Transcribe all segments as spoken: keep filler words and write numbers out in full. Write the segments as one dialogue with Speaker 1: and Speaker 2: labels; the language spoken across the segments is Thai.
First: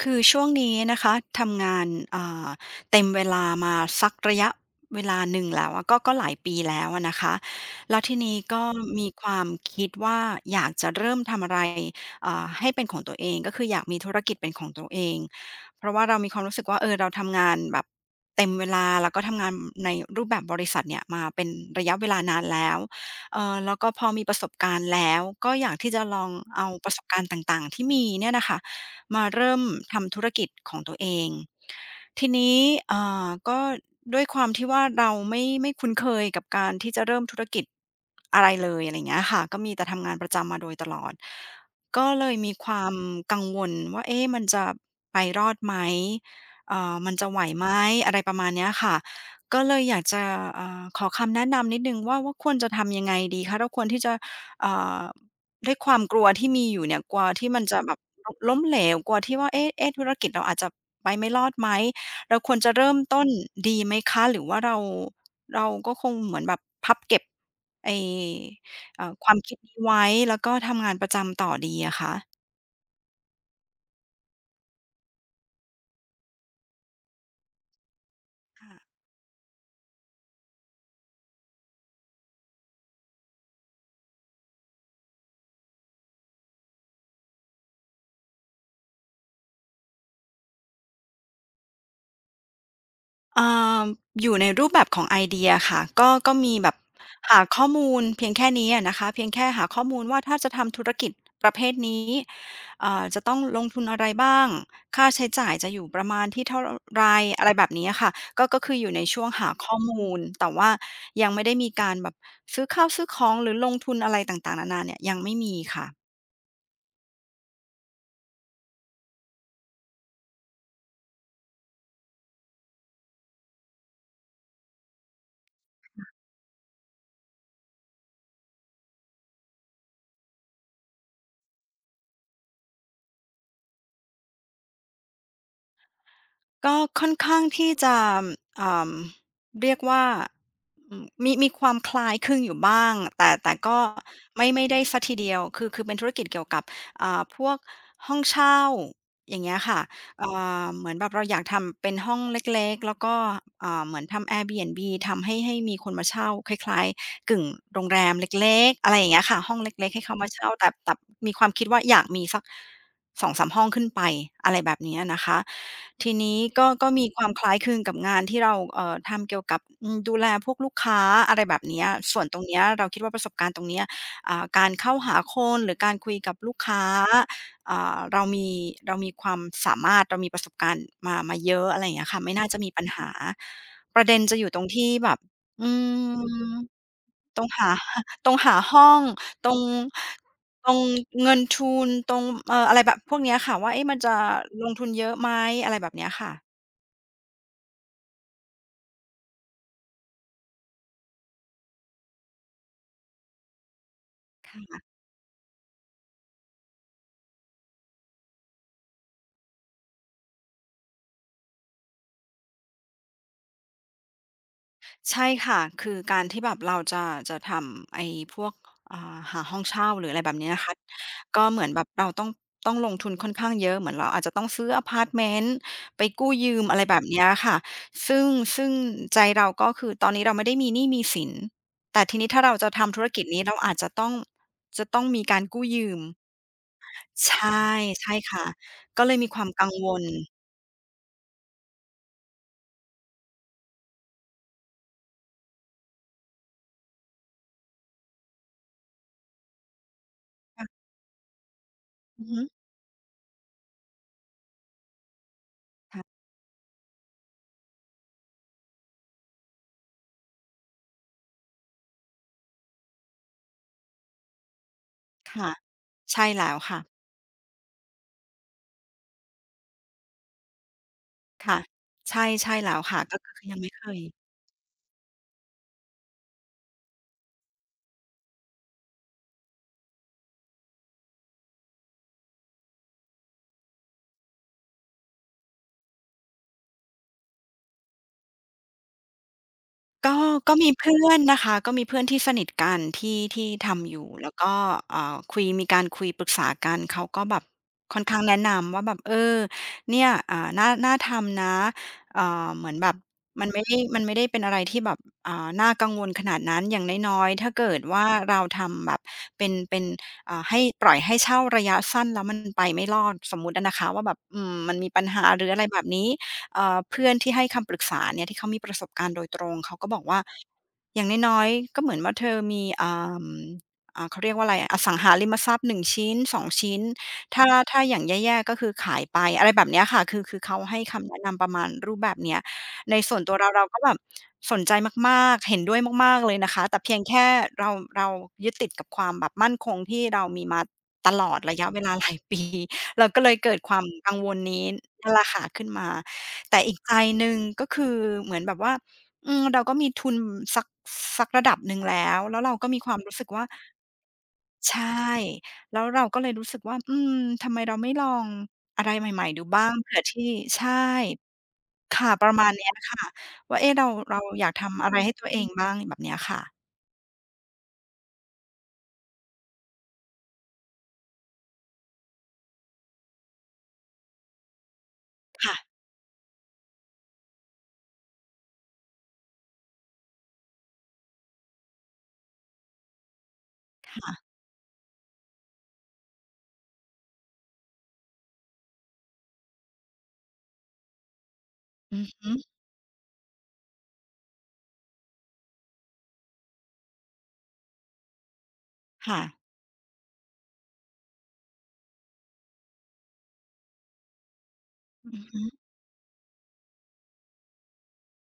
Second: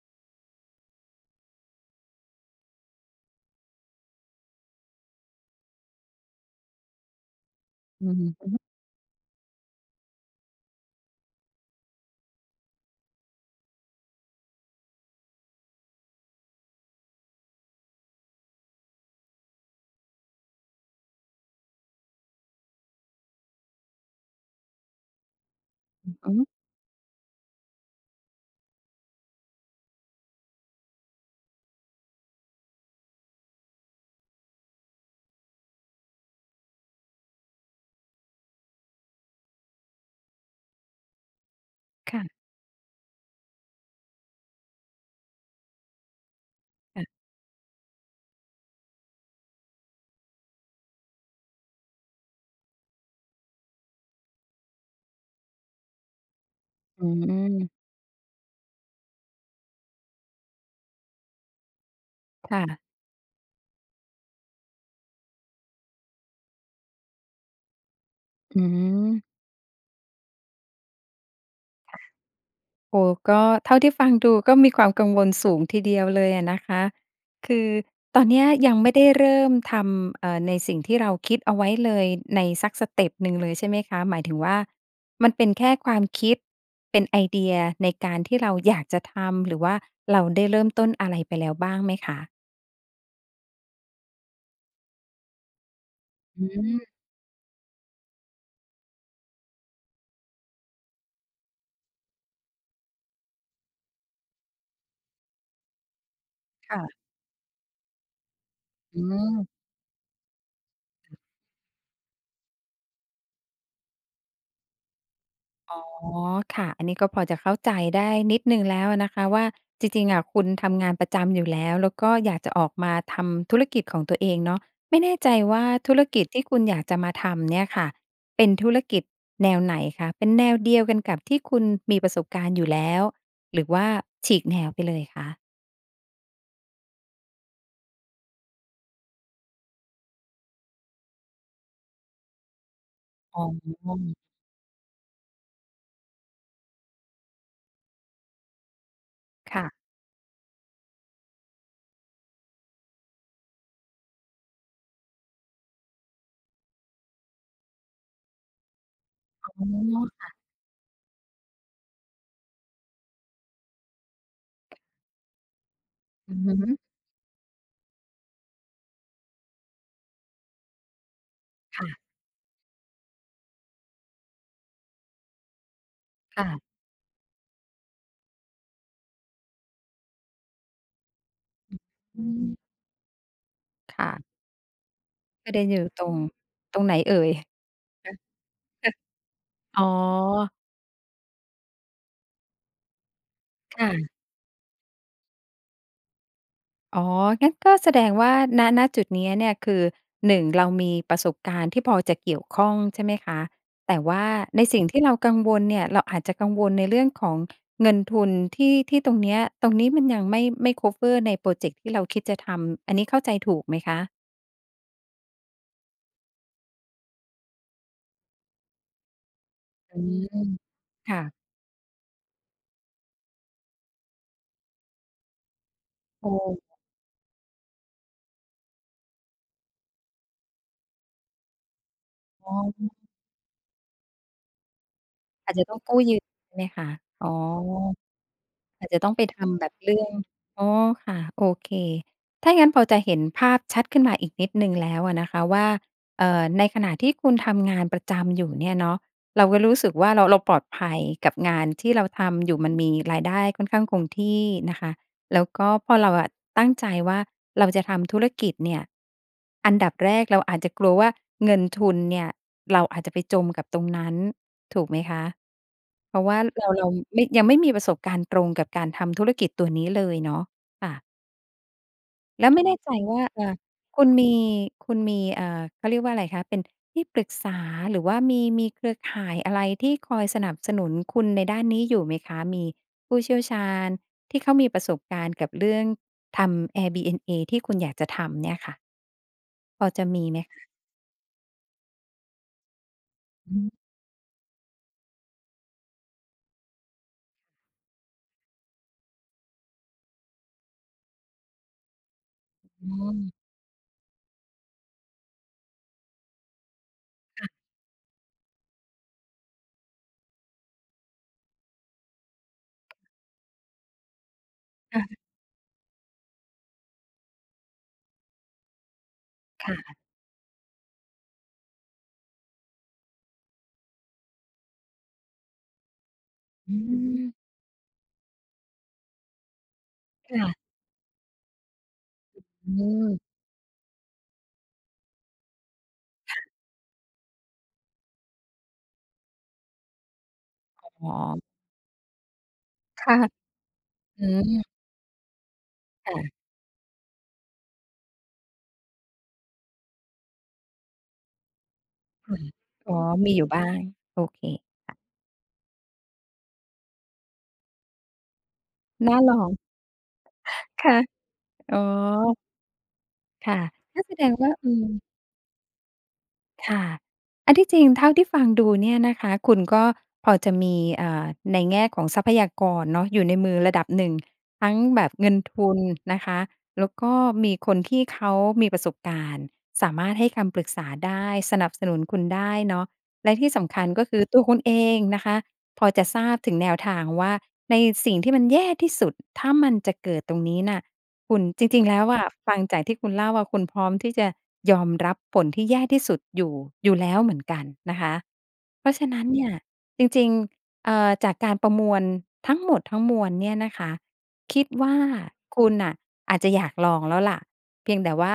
Speaker 1: คือช่วงนี้นะคะทำงานอ่าเต็มเวลามาสักระยะเวลาหนึ่งแล้วอะก็ก็หลายปีแล้วอะนะคะแล้ว
Speaker 2: อื
Speaker 1: ที
Speaker 2: ม
Speaker 1: นี้
Speaker 2: อือฮึ
Speaker 1: ก็มีความคิดว่าอยากจะเริ่มทำอะไรอ่าให้เป็นของตัวเองก็คืออยากมีธุรกิจเป็นของตัวเองเพราะว่าเรามีความรู้สึกว่าเออเราทำงานแบบเต็มเวลาแล้วก็ทำงานในรูปแบบบริษัทเนี่ยมาเป็นระยะเวลานานแล้วเออแล้วก็พอมีประสบการณ์แล้วก็อยากที่จะลอ
Speaker 2: อ
Speaker 1: ง
Speaker 2: อ
Speaker 1: เอาประสบการณ์ต่างๆที่มีเนี่ยนะคะ มาเริ่มทำธุรกิจของตัวเองทีนี้อ่าก็ด้วยความที่ว่าเราไม่ไม่คุ้นเคยกับการที่จะเริ่มธุรกิจอะไรเลยอะไรเงี้ยค่ะก็มีแต่ทำงานประจำมาโดยตลอดก็เลย
Speaker 2: ค่ะ
Speaker 1: มีความกังวลว่าเอ๊ะมันจะไปรอดไหมเอ่อ
Speaker 2: ค่ะ
Speaker 1: มันจะไหวไหมอะไรประมาณเนี้ยค่ะก็เลยอยากจะเอ่อขอคำแนะนำนิดนึงว่าว่าควรจะทำยังไงดีคะเราควรที่จะเอ่อ ด้วยความกลัวที่มีอยู่เนี่ย
Speaker 2: อื
Speaker 1: กลัวที่มันจะ
Speaker 2: ม
Speaker 1: แบบลล้มเหลวกลัวที่ว่าเอ๊ะเอ๊ะธุรกิจเราอาจจะไปไม่รอดไหมเราควรจะเริ่
Speaker 2: ค่ะ
Speaker 1: มต้นดีไหมคะหรือว่าเราเราก็คงเหมือนแบบพับเก็บไอ้
Speaker 2: อื
Speaker 1: เอ่
Speaker 2: ม
Speaker 1: อความคิดนี้ไว้แล้วก็ทำงานประจำต่อดีอะคะ
Speaker 2: โอ้โฮก็เท่าที่ฟังดูก็มีความกังวลสูงทีเดียวเลยอะนะคะ คือตอนเนี้ยยัง
Speaker 1: ค่ะ
Speaker 2: ไม่ได้เริ่มทำเอ่อในสิ่งที่เราคิดเอาไว้เลยในสักสเต็ปหนึ่งเลยใช่ไหมคะ หมายถึงว่ามันเป็นแค่ความคิดเป็นไอเดียในการที่เราอยากจะทำหรือว่าเราได้เริ่มต้นอะไรไปแล้วบ้างไหมคะ
Speaker 1: อ่าอยู่ในรูปแบบของไอเดียค่ะก็ก็
Speaker 2: อื
Speaker 1: มีแบบ
Speaker 2: ม
Speaker 1: หาข้อมูลเพียงแค่นี้อะนะคะเพียงแค่หาข้อมูลว่าถ้าจะทำธุรกิจประเภทนี้อ่าจะต้องลงทุนอะไรบ้างค่าใช้จ่ายจะอยู่ประมาณที่เท่าไร
Speaker 2: ค่ะ
Speaker 1: อะไรแบบนี้อะค่ะก็ก็คืออยู่
Speaker 2: อื
Speaker 1: ในช่วง
Speaker 2: ม
Speaker 1: หาข้อมูลแต่ว่ายังไม่ได้มีการแบบซื้อข้าวซื้อของหรือลงทุนอะไรต่างๆนานาเนี่ยยังไม่มีค่ะ
Speaker 2: อ๋อค่ะอันนี้ก็พอจะเข้าใจได้นิดหนึ่งแล้วอะนะคะว่าจริงๆอะคุณทำงานประจำอยู่แล้วแล้วก็อยากจะออกมาทำธุรกิจของตัวเองเนาะไม่แน่ใจว่าธุรกิจที่คุณอยากจะมาทำเนี่ยค่ะเป็นธุรกิจแนวไหนคะเป็นแนวเดียวกันกับที่คุณมีประสบการณ์อยู่แล้วหรือว่าฉีกแนวไปเลยคะ
Speaker 1: ก็ค่อนข้างที่จะอ่เรียกว่าอืมมีมีความคล้ายคลึงอยู่บ้างแต่
Speaker 2: อ๋อ
Speaker 1: แต่ก็ไม่ไม่ได้เสียทีเดียวคือคือเป็นธุรกิจเกี่ยวกับอ่าพวกห้องเช่าอย่างเงี้ย
Speaker 2: ค่ะ
Speaker 1: ค่ะอ่าเหมือนแบบเราอยากทำเป็นห้องเล็กๆแล้วก็อ่าเหมือนทำ Airbnb ทำให้ให้มีคนมาเช่าคล้ายๆกึ่งโรงแรมเล็กๆอะไรอย่างเงี้ยค่ะห้อง
Speaker 2: อ๋
Speaker 1: เล็กๆให้เขา
Speaker 2: อ
Speaker 1: มาเช่าแต่แต่มีความคิดว่าอยากมีสัก สองมห้องขึ้นไปอะไรแบบเนี้ยนะคะที
Speaker 2: อื
Speaker 1: นี้
Speaker 2: อ
Speaker 1: ก็
Speaker 2: ฮึ
Speaker 1: ก็มีความคล้ายคลึงกับงานที่เราเอ่อทำเกี่ยวกับอืมดูแลพวกลูกค้าอะไรแบบเนี้ย
Speaker 2: ค่ะ
Speaker 1: ส่วนตรงเนี้ยเราคิดว่าประสบการณ์ตรงเนี้ยอ่าการเข้าหาคนหรือการคุยกับลูก
Speaker 2: ค่ะ
Speaker 1: ค้าอ่าเรามีเรามีความสามารถเรามีประสบการณ์มามาเยอะอะไรอย่างเงี้ยค่ะ
Speaker 2: อื
Speaker 1: ไม่น่า
Speaker 2: ม
Speaker 1: จะมีปัญหาประเด็น
Speaker 2: ค่ะ
Speaker 1: จะอยู่ตรงที่แบบ
Speaker 2: ประเด็น
Speaker 1: อื
Speaker 2: อยู่ตร
Speaker 1: ม
Speaker 2: งตรงไหนเอ่ย
Speaker 1: ตรงหา ตรงหาห้
Speaker 2: คะ
Speaker 1: องตรง
Speaker 2: อ๋อ
Speaker 1: ตรงเงินทุนตรงเอ่ออะไรแบบพวกเนี้ยค่ะว่าเอ๊ะมันจะ
Speaker 2: ค่ะ
Speaker 1: ลงทุนเยอะไหมอะไรแบบเนี้ยค่ะ
Speaker 2: อ๋องั้นก็แสดงว่าณณจุดเนี้ยเนี่ยคือหนึ่งเรามีประสบการณ์ที่พอจะเกี่ยวข้องใช่ไหมคะแต่ว่าในสิ่งที่เรากังวลเนี่ยเราอาจจะกังวลในเรื่องของเงินทุนที่ที่ตรงเนี้ยตรงนี้มันยังไม่ไม่คัฟเวอร์ในพรอเจกต์ที่เราคิดจะทำอันนี้เข้าใจถูกไหมคะ
Speaker 1: ใช่ค่ะคือการที่แบบเราจะจะทำไอ้พวกอ่าหาห้องเช่า
Speaker 2: อื
Speaker 1: หรืออะไรแบบเนี้
Speaker 2: ม
Speaker 1: ยนะคะก็
Speaker 2: ค่ะ
Speaker 1: เหมือนแบบเราต้องต้องลงทุนค่อนข้างเยอะเหมือนเราอาจจะต้องซื้ออะพาร์ตเมนต์ไป
Speaker 2: โอ
Speaker 1: กู้ยืม
Speaker 2: ้
Speaker 1: อะไรแบบเนี้ยค่ะซึ่งซึ่งใจเราก็คือตอนนี้เราไม่ได้มีหนี้มีสินแต่ทีนี้ถ้าเราจะทำธุรกิจนี้เราอาจจะต้องจะต้องมีการ
Speaker 2: อาจจะ
Speaker 1: กู้
Speaker 2: ต้อง
Speaker 1: ยื
Speaker 2: กู้
Speaker 1: ม
Speaker 2: ยืมใช่ไหมคะอ๋
Speaker 1: ใช่
Speaker 2: อ
Speaker 1: ใช่ค่ะ
Speaker 2: อาจจะ
Speaker 1: ก็
Speaker 2: ต้
Speaker 1: เล
Speaker 2: อง
Speaker 1: ย
Speaker 2: ไป
Speaker 1: มีความ
Speaker 2: ทำแบ
Speaker 1: กัง
Speaker 2: บ
Speaker 1: วล
Speaker 2: เรื่องอ๋อค่ะ โอเค ถ้างั้นพอจะเห็นภาพชัดขึ้นมาอีกนิดหนึ่งแล้วอะนะคะว่าเอ่อในขณะที่คุณทำงานประจำอยู่เนี่ยเนาะเราก็รู้สึกว่าเราเราปลอดภัยกับงานที่เรา
Speaker 1: อือฮึ
Speaker 2: ทำอยู่มันมีรายได้ค่อนข้างคงที่นะคะ แล้วก็พอเรา
Speaker 1: ค่ะ
Speaker 2: อะตั้งใจว่าเราจะทำธุรกิจเนี่ยอันดับแรกเราอาจจะกลัวว่าเงินทุนเนี่ยเราอาจจะไปจมกับตรงนั้นถูกไหมคะ
Speaker 1: ค่ะ
Speaker 2: เพ
Speaker 1: ใช่
Speaker 2: ราะว่า
Speaker 1: แล้ว
Speaker 2: เรา
Speaker 1: ค่ะ
Speaker 2: เราไม่ยังไม่มีประสบการณ์ตรงกับการทำธุรกิจตัวนี้เลยเนาะค่ะ
Speaker 1: ค่ะใช่
Speaker 2: แล้ว
Speaker 1: ใช่
Speaker 2: ไม่
Speaker 1: แล้
Speaker 2: แน่
Speaker 1: ว
Speaker 2: ใจ
Speaker 1: ค่ะก็
Speaker 2: ว่า
Speaker 1: คือ
Speaker 2: เอ่
Speaker 1: ยั
Speaker 2: อ
Speaker 1: งไม่เคย
Speaker 2: คุณมี คุณมีเอ่อเขาเรียกว่าอะไรคะ เป็นที่ปรึกษา หรือว่ามีมีเครือข่ายอะไรที่คอยสนับสนุนคุณในด้านนี้อยู่ไหมคะ มีผู้เชี่ยวชาญที่เขามีประสบการณ์กับเรื่องทำ Airbnb ที่คุณอยากจะทำเนี่ยค่ะ
Speaker 1: ก็ก็มีเพื่อนนะคะก็มีเพื่อนที่สนิทกันที่ที่
Speaker 2: อืม
Speaker 1: ทำอยู่แล้วก็เอ่อคุยมีการคุยปรึกษากันเขาก็แบบค่อนข้างแนะนำว่าแบบเออเนี่ยอ่าน่าน่าทำนะเอ่อเหมือนแบ
Speaker 2: อ๋
Speaker 1: บมั
Speaker 2: อ
Speaker 1: นไม่ได้มันไม่ได้เป็นอะไรที่แบบอ่าน่ากังวลขนาดนั้นอย่างน้อยๆถ้า
Speaker 2: ค่ะ
Speaker 1: เกิดว่าเราทำแบบเป็นเป็นอ่าให้ปล่อยให้เช่าระยะสั้นแล้วมันไปไม่รอดสมมุติอะนะคะว่าแบบอืมมันมีปั
Speaker 2: ค่ะ
Speaker 1: ญหาหรืออะไรแบบนี้ เอ่อเพื่อนที่ให้คำปรึกษาเนี่ยที่เขามีประสบการณ์โดยตรงเขาก็
Speaker 2: ค่ะ
Speaker 1: บอกว่าอย่างน้อยๆก็เหมือนว่าเธอมีอ่าอ่าเขาเรียกว่าอะไรอะอสังหาริมทรัพย์หนึ่งชิ้นสอง
Speaker 2: อื
Speaker 1: ชิ้นถ้า
Speaker 2: ม
Speaker 1: ถ้าอย่างแย่ๆก็คือขายไปอะไรแบบเนี้ยค่ะคือคือเขา
Speaker 2: ค่ะ
Speaker 1: ให้คำแนะนำประมาณรูปแบบเนี้ย
Speaker 2: อื
Speaker 1: ในส่วนตั
Speaker 2: ม
Speaker 1: วเราเราก็แบบสนใจมากๆเห็นด้วยมากๆเลยนะคะแต่เพียงแค่เราเรายึดติดกับความแบบมั่นคงที่เรามีมา
Speaker 2: อ๋
Speaker 1: ต
Speaker 2: อ
Speaker 1: ลอดระยะเวลาหลายปี เรา
Speaker 2: ค่ะ
Speaker 1: ก็เลยเกิดความกัง
Speaker 2: อื
Speaker 1: วล
Speaker 2: ม
Speaker 1: นี้นั่นแหละค่ะขึ้นมา
Speaker 2: ค่ะ
Speaker 1: แต่อีกใจหนึ่งก็คือเหมือนแบบว่าอืมเราก็มีทุนสักสักระดับหนึ่งแล้วแล้
Speaker 2: ค่ะ
Speaker 1: วเราก็มีควา
Speaker 2: อ๋อ
Speaker 1: มรู้สึก
Speaker 2: มีอ
Speaker 1: ว่า
Speaker 2: ยู่บ้างโอเค
Speaker 1: ใช่แล้วเราก็เลยรู้สึกว่าอืมทำไมเราไม่ลองอะไร
Speaker 2: น่า
Speaker 1: ใหม่
Speaker 2: ล
Speaker 1: ๆดู
Speaker 2: อง
Speaker 1: บ้างเผื่อที่ใช่
Speaker 2: ค่ะอ๋อ
Speaker 1: ค่ะประมาณเนี้ยค่ะว่า
Speaker 2: ค่ะ
Speaker 1: เอ๊ะเรา
Speaker 2: ก็แส
Speaker 1: เรา
Speaker 2: ดง
Speaker 1: อยา
Speaker 2: ว่า
Speaker 1: ก
Speaker 2: อื
Speaker 1: ทำ
Speaker 2: ม
Speaker 1: อะไรให้ตัวเองบ้างแบบเนี้ยค่ะ
Speaker 2: ค่ะ อันที่จริงเท่าที่ฟังดูเนี่ยนะคะ คุณก็พอจะมีเอ่อในแง่ของทรัพยากรเนาะอยู่ในมือระดับหนึ่ง ทั้งแบบเงิน
Speaker 1: ค่ะ
Speaker 2: ทุนนะคะ แล้วก็มีคนที่เขามีประสบการณ์ สามารถให้คำปรึกษาได้ สนับสนุนคุณได้เนาะและที่สำคัญก็คือ
Speaker 1: ค่ะ
Speaker 2: ตัวคุณเองนะคะ พอจะทราบถึงแนวทางว่าในสิ่งที่มันแย่ที่สุด ถ้ามันจะเกิดตรงนี้น่ะ คุณจริงๆ
Speaker 1: อื
Speaker 2: แล้ว
Speaker 1: อ
Speaker 2: อะ
Speaker 1: ฮึ
Speaker 2: ฟังจากที่คุณเล่าอะคุณพร้อมที่จะยอมรับผลที่แย่ที่สุดอยู่อยู่แล้วเหมือนกันนะคะเพราะฉะ
Speaker 1: ค่ะ
Speaker 2: นั้นเนี่ยจริงๆเอ่อจากการประมวลทั้งหมดทั้งมวลเนี่ยนะคะ คิดว่า
Speaker 1: อือฮึ
Speaker 2: คุณน่ะอาจจะอยากลองแล้วล่ะเพียงแต่ว่า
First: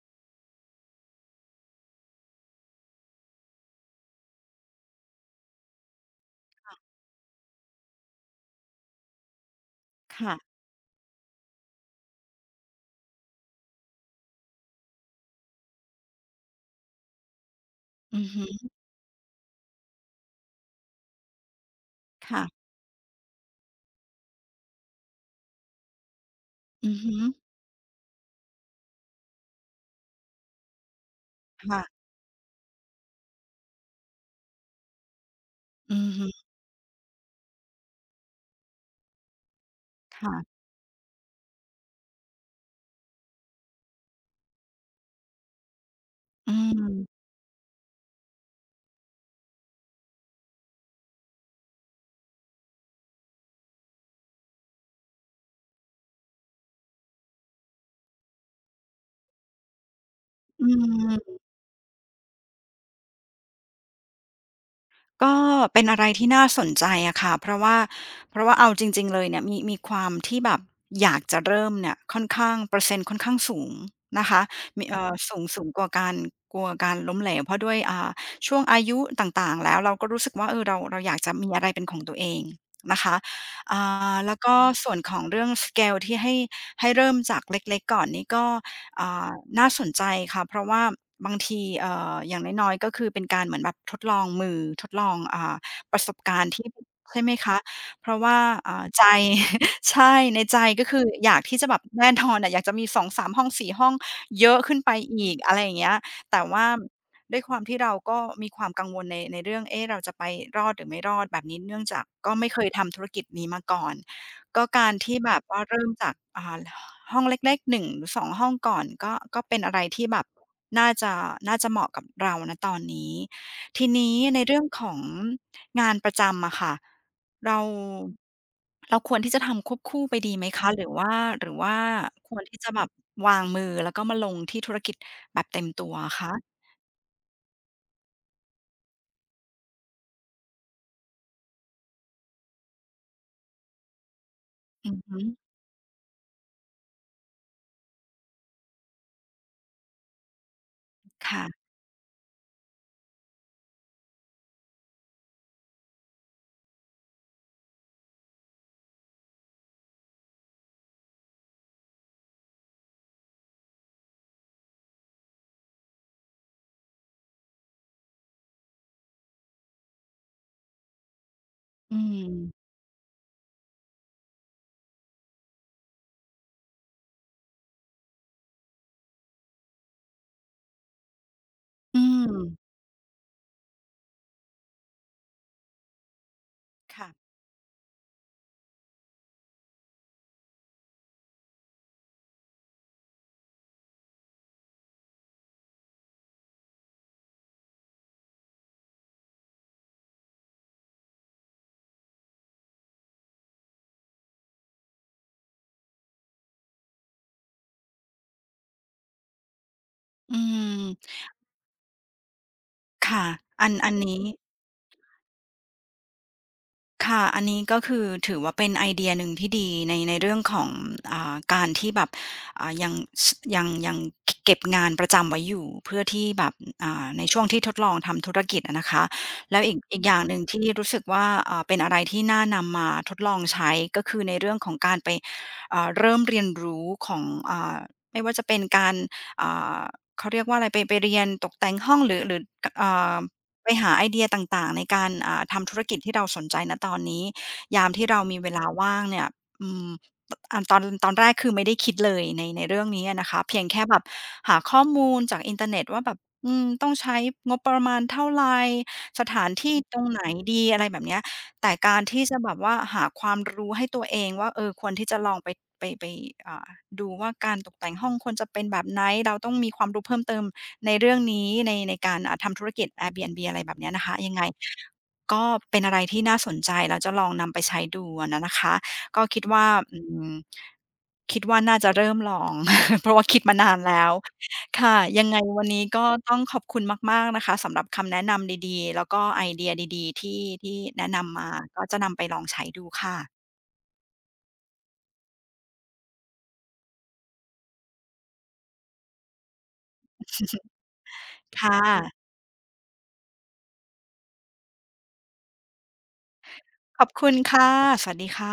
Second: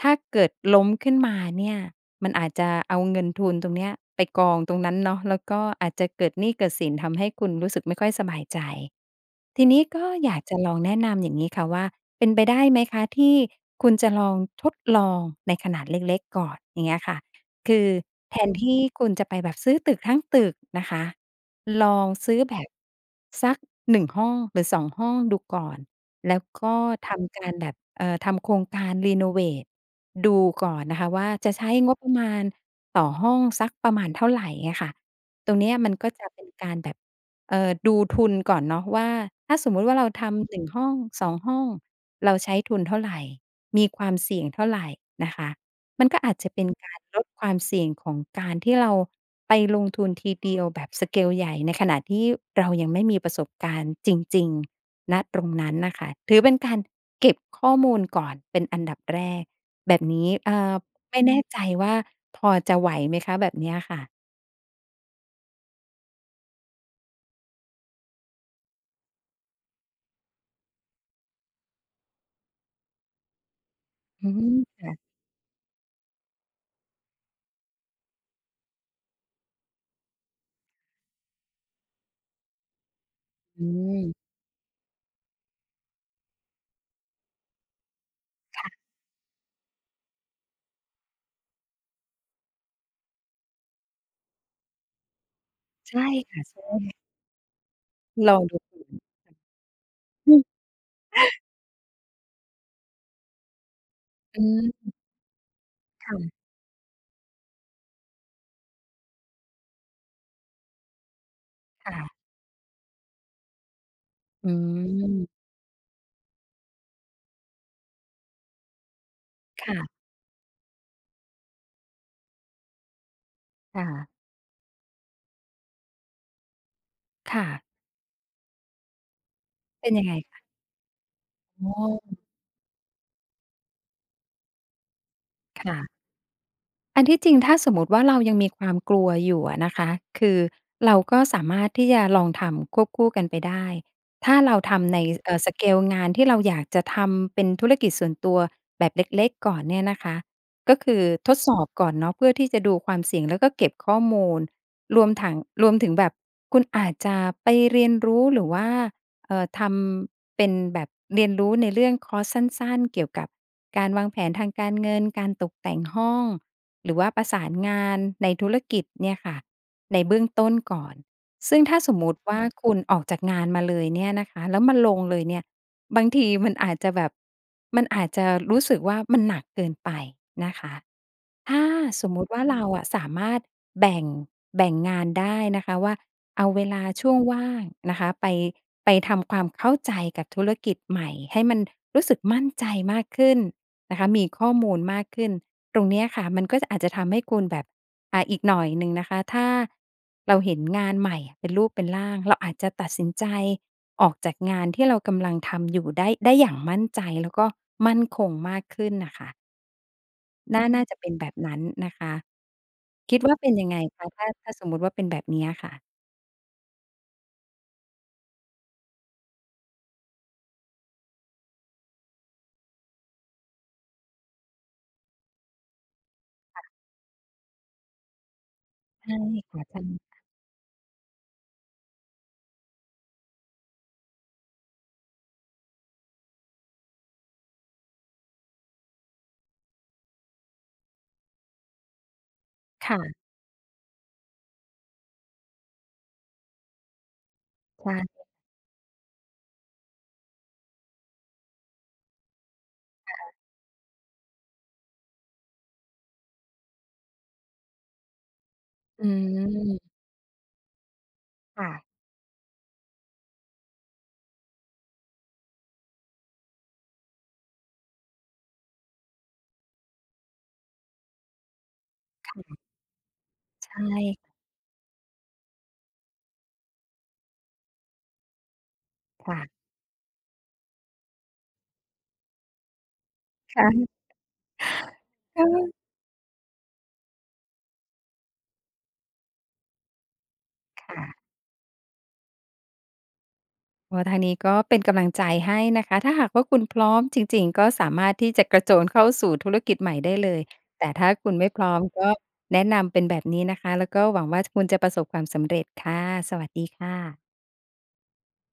Speaker 2: ถ้าเกิดล้มขึ้นมาเนี่ยมันอาจจะเอาเงินทุนตรงเนี้ยไปกองตรงนั้นเนาะแล้วก็อาจจะเกิดหนี้เกิดสินทำให้คุณรู้สึกไม่ค่อยสบายใจทีนี้ก็อยาก
Speaker 1: ค่ะ
Speaker 2: จะลองแนะนำอย่างงี้ค่ะว่าเป็นไปได้ไหมคะที่คุณจะลองทดลองในขนาดเล็กๆก่อนอย่างเงี้ยค่ะ คือ
Speaker 1: อือ
Speaker 2: แท
Speaker 1: ฮึ
Speaker 2: นที่คุณจะไปแบบซื้อตึกทั้งตึกนะคะลองซื้อ
Speaker 1: ค่ะ
Speaker 2: แบบสักหนึ่งห้องหรือสองห้องดูก่อนแล้วก็
Speaker 1: อือฮึ
Speaker 2: ทำการแบบเอ่อทำโครงการรีโนเวตดูก่อนนะคะว่าจะใช้
Speaker 1: ค่ะ
Speaker 2: งบประมาณต่อห้องสักประมาณเท่าไรอะค่ะตรงเนี้ยมั
Speaker 1: อื
Speaker 2: นก็
Speaker 1: อ
Speaker 2: จะ
Speaker 1: ฮึ
Speaker 2: เป็นการแบบเอ่อดูทุนก่อนเนาะว่าถ้าสมมุติว่าเราทำ
Speaker 1: ค่ะ
Speaker 2: หนึ่งห้องสองห้องเราใช้ทุนเท่าไรมีความเสี่ยงเท่าไรนะคะ มันก็อาจจะ
Speaker 1: อื
Speaker 2: เป็นการล
Speaker 1: ม
Speaker 2: ดความเสี่ยงของการที่เราไปลงทุนทีเดียวแบบสเกลใหญ่ในขณะที่เรายังไม่มีประสบการณ์จริงๆณตรงนั้นน่ะค่ะถือเป็นการเก็บข้อมูลก่อนเป็นอันดับแรกแบบนี้เอ่
Speaker 1: อื
Speaker 2: อไม่
Speaker 1: ม
Speaker 2: แน่ใจว่าพอจะไหวไหมคะแบบเนี้ยค่ะ
Speaker 1: ก็เป็นอะไรที่น่าสนใจอะค่ะเพราะว่าเพราะว่าเอาจริงๆเลยเนี่ยมีมีความที่แบบอยากจะเริ่มเนี่ยค่อนข้างเปอร์เซ็นต์ค่อนข้างสูงนะ
Speaker 2: อื
Speaker 1: คะมี
Speaker 2: ม
Speaker 1: เอ่อสูงสูงกว่าการกลัวการล้มเหลวเพราะด้วยอ่าช่วงอายุต่างๆแล้วเราก็รู้สึกว่าเออเราเราอยากจะมีอะไรเป็นของตัวเองนะคะ
Speaker 2: อื
Speaker 1: อ่
Speaker 2: ม
Speaker 1: าแล้วก็ส่วนของเรื่องสเกลที่ให้ให้เริ่มจากเล็กๆก่อนนี่ก็
Speaker 2: ค่ะ
Speaker 1: อ่าน่าสนใจค่ะเพราะว่าบางทีเอ่ออย่างน้อยๆก็คือเป็นการเหมือนแบบทดลองมือทดลองอ่าป
Speaker 2: ใช่
Speaker 1: ระสบกา
Speaker 2: ค่ะ
Speaker 1: รณ์
Speaker 2: ใช่
Speaker 1: ที่ใช่ไหมคะเพราะ
Speaker 2: ล
Speaker 1: ว่า
Speaker 2: องดูก่อ
Speaker 1: อ่า
Speaker 2: น
Speaker 1: ใจ ใช่
Speaker 2: อื
Speaker 1: ในใจ
Speaker 2: ม
Speaker 1: ก็คืออยากที่จะแบบแน่นอนอะอยากจะมีสองสามห้องสี่ห้อง
Speaker 2: อื
Speaker 1: เยอะขึ้นไป
Speaker 2: ม
Speaker 1: อีกอะไรอย่างเงี้ย
Speaker 2: ค่ะ
Speaker 1: แต่ว่าด้วยความที่เราก็มีความกังวลในในเรื่องเอ๊ะเราจะไปรอดหรือไม่รอดแบบนี้เนื่องจาก
Speaker 2: ค่ะ
Speaker 1: ก็ไม่เคยทำธุรกิจนี้มาก่อน
Speaker 2: อื
Speaker 1: ก็การที่แบบ
Speaker 2: ม
Speaker 1: ว่าเริ่มจากอ่า ห้องเล็กๆหนึ่งหรือสองห้องก่อนก็ก็เป็นอะไร
Speaker 2: ค่ะ
Speaker 1: ที่แบบน่าจะน่าจะเหมาะกับเรานะตอนนี้
Speaker 2: ๆ
Speaker 1: ทีนี้ในเรื่องของงานประจำอะค่ะ
Speaker 2: ค่ะ
Speaker 1: เราเราควรที่จะทำควบ
Speaker 2: เป็น
Speaker 1: คู่
Speaker 2: ยังไง
Speaker 1: ไปดี
Speaker 2: คะ
Speaker 1: ไหมคะหรือว่าหรือ
Speaker 2: อ๋
Speaker 1: ว่า
Speaker 2: อ
Speaker 1: ควรที่จะแบบวางมือแล้วก็มาลงที่ธุรกิจแบบเต็มตัว
Speaker 2: ค่ะ
Speaker 1: อะคะ
Speaker 2: อันที่จริงถ้าสมมุติว่าเรายังมีความกลัวอยู่อะนะคะคือเราก็สามารถที่จะลองทำควบคู่กันไปได้ถ้าเรา
Speaker 1: อื
Speaker 2: ทำ
Speaker 1: อ
Speaker 2: ใน
Speaker 1: ฮึ
Speaker 2: เอ่อสเกลงานที่เราอยากจะทำเป็นธุรกิจส่วนตัวแบบเล็กๆก่อนเนี่ยนะคะก็คือทดสอ
Speaker 1: ค่ะ
Speaker 2: บก่อนเนาะเพื่อที่จะดูความเสี่ยงแล้วก็เก็บข้อมูลรวมถังรวมถึงแบบคุณอาจจะไปเรียนรู้หรือว่าเอ่อทำเป็นแบบเรียนรู้ในเรื่องคอร์สสั้นๆเกี่ยวกับการวางแผนทางการเงินการตกแต่งห้อง หรือว่าประสานงานในธุรกิจเนี่ยค่ะในเบื้องต้นก่อนซึ่งถ้าสม
Speaker 1: อื
Speaker 2: มุติ
Speaker 1: ม
Speaker 2: ว่าคุณออกจากงานมาเลยเนี่ยนะคะแล้วมาลงเลยเนี่ยบางทีมันอาจจะแบบมันอาจจะรู้สึกว่ามันหนักเกินไปนะคะถ้า
Speaker 1: อื
Speaker 2: สมมุติว่าเรา
Speaker 1: ม
Speaker 2: อะสามารถแบ่งแบ่งงานได้นะคะว่าเอาเวลาช่วง
Speaker 1: ค่ะ
Speaker 2: ว่างนะคะไปไปทำความเข้าใจกับธุรกิจใหม่ให้มันรู้สึกมั่นใจมากขึ้น นะคะมีข้อมูลมากขึ้นตรงเนี้ยค่ะมันก็จะอาจจะทำให้คุณแบบอ่าอีกหน่อยหนึ่งนะคะถ้าเราเห็นงานใหม่เป็นรูปเป็นร่างเราอาจจะตัดสินใจออกจากงานที่เรากำลังทำอยู่ได้ได้อย่างมั่นใจแล้วก็มั่นคงมากขึ้นน่ะค่ะ
Speaker 1: อื
Speaker 2: น่าน่าจะเป็
Speaker 1: ม
Speaker 2: นแบบนั้นนะคะคิด
Speaker 1: ค่ะ
Speaker 2: ว่าเป็นยั
Speaker 1: อั
Speaker 2: ง
Speaker 1: น
Speaker 2: ไง
Speaker 1: อันนี้
Speaker 2: สมมุติว่าเป็นแบบเนี้ยค่ะ
Speaker 1: ค่ะอันนี้ก็คือถือว่าเป็นไอเดียหนึ่งที่ดีในในเรื่องของอ่าการที่แบบอ่ายังสยังยังเก็บงานประจำไว้อยู่เพื่อที่แบบอ่าในช่วงที่ทดลองทำธุรกิจอะนะคะ
Speaker 2: ใช่
Speaker 1: แล้
Speaker 2: ค่ะ
Speaker 1: วอีก
Speaker 2: ใช่
Speaker 1: อีกอย่างหนึ่งที่รู้สึกว่าอ่าเป็นอะไรที่น่านำมาทดลองใช้ก็คือในเรื่องของการไปอ่าเริ่มเรียนรู้ของอ่าไม่ว่าจะเป็นการอ่าเขาเรียกว่าอะไรไปไปเรียนตกแต่งห้องหรือหรืออ่า
Speaker 2: ค่ะ
Speaker 1: ไปหาไอเดียต่างๆในการอ่าทำธุรกิจที่เราสนใจณตอนนี้ยามที่เรา
Speaker 2: ใช่
Speaker 1: มีเวลาว่างเนี่ยอืมตอ่าตอนตอนแรกคือไม่ได้คิดเลยในในเรื่องนี้อะนะคะเพียงแค่แบบหาข้อมูลจากอินเทอร์เน็ตว่าแบบอืมต้องใช้งบประมาณเท่าไร
Speaker 2: อื
Speaker 1: สถานที่
Speaker 2: ม
Speaker 1: ตรงไหนดีอะไรแบบเนี้ยแต่
Speaker 2: ค่ะ
Speaker 1: การที่จะแบบว่าหาความรู้ให้ตัวเองว่าเออควรที่จะลองไปไปไปอ่าดูว่าการตกแต่งห้องควรจะเป็นแบบไหนเราต้องมีความรู้เพิ่มเติม ในเรื่องนี้ในในการอ่าทำธุรกิจ Airbnb อะไรแบบ
Speaker 2: ใช่
Speaker 1: เนี้ยนะคะยังไงก็เป็นอะไรที่น่าสนใจแล้วจะลองนำไปใช้ดูอะนะนะคะก็คิด
Speaker 2: ค่ะ
Speaker 1: ว่าอืมคิดว่าน่าจะเริ่มลอง เพราะว่าคิดมานาน
Speaker 2: ค่ะ
Speaker 1: แล้วค่ะยังไง
Speaker 2: ก็
Speaker 1: วันนี้ก็ต้องขอบคุณมากๆนะคะสำหรับคำแนะนำดีๆแล้วก็ไอเดียดีๆที่ที่แนะ
Speaker 2: ค่ะ
Speaker 1: นำมาก็จะนำไปลองใช้ดูค่ะ
Speaker 2: ก็ทางนี้ก็เป็นกำลังใจให้นะคะถ้าหากว่าคุณพร้อมจริงๆก็สามารถที่จะกระโจนเข้าสู่ธุรกิจใหม่ได้เลยแต่ถ้าคุณไม่พร้อม
Speaker 1: ค่ะ
Speaker 2: ก็แนะนำเป็นแบบนี้นะคะแล้วก็หวังว่าคุณจะประสบความสำเร็จค่ะสวัสดีค
Speaker 1: ขอบคุ
Speaker 2: ่ะ
Speaker 1: ณค่ะสวัสดีค่ะ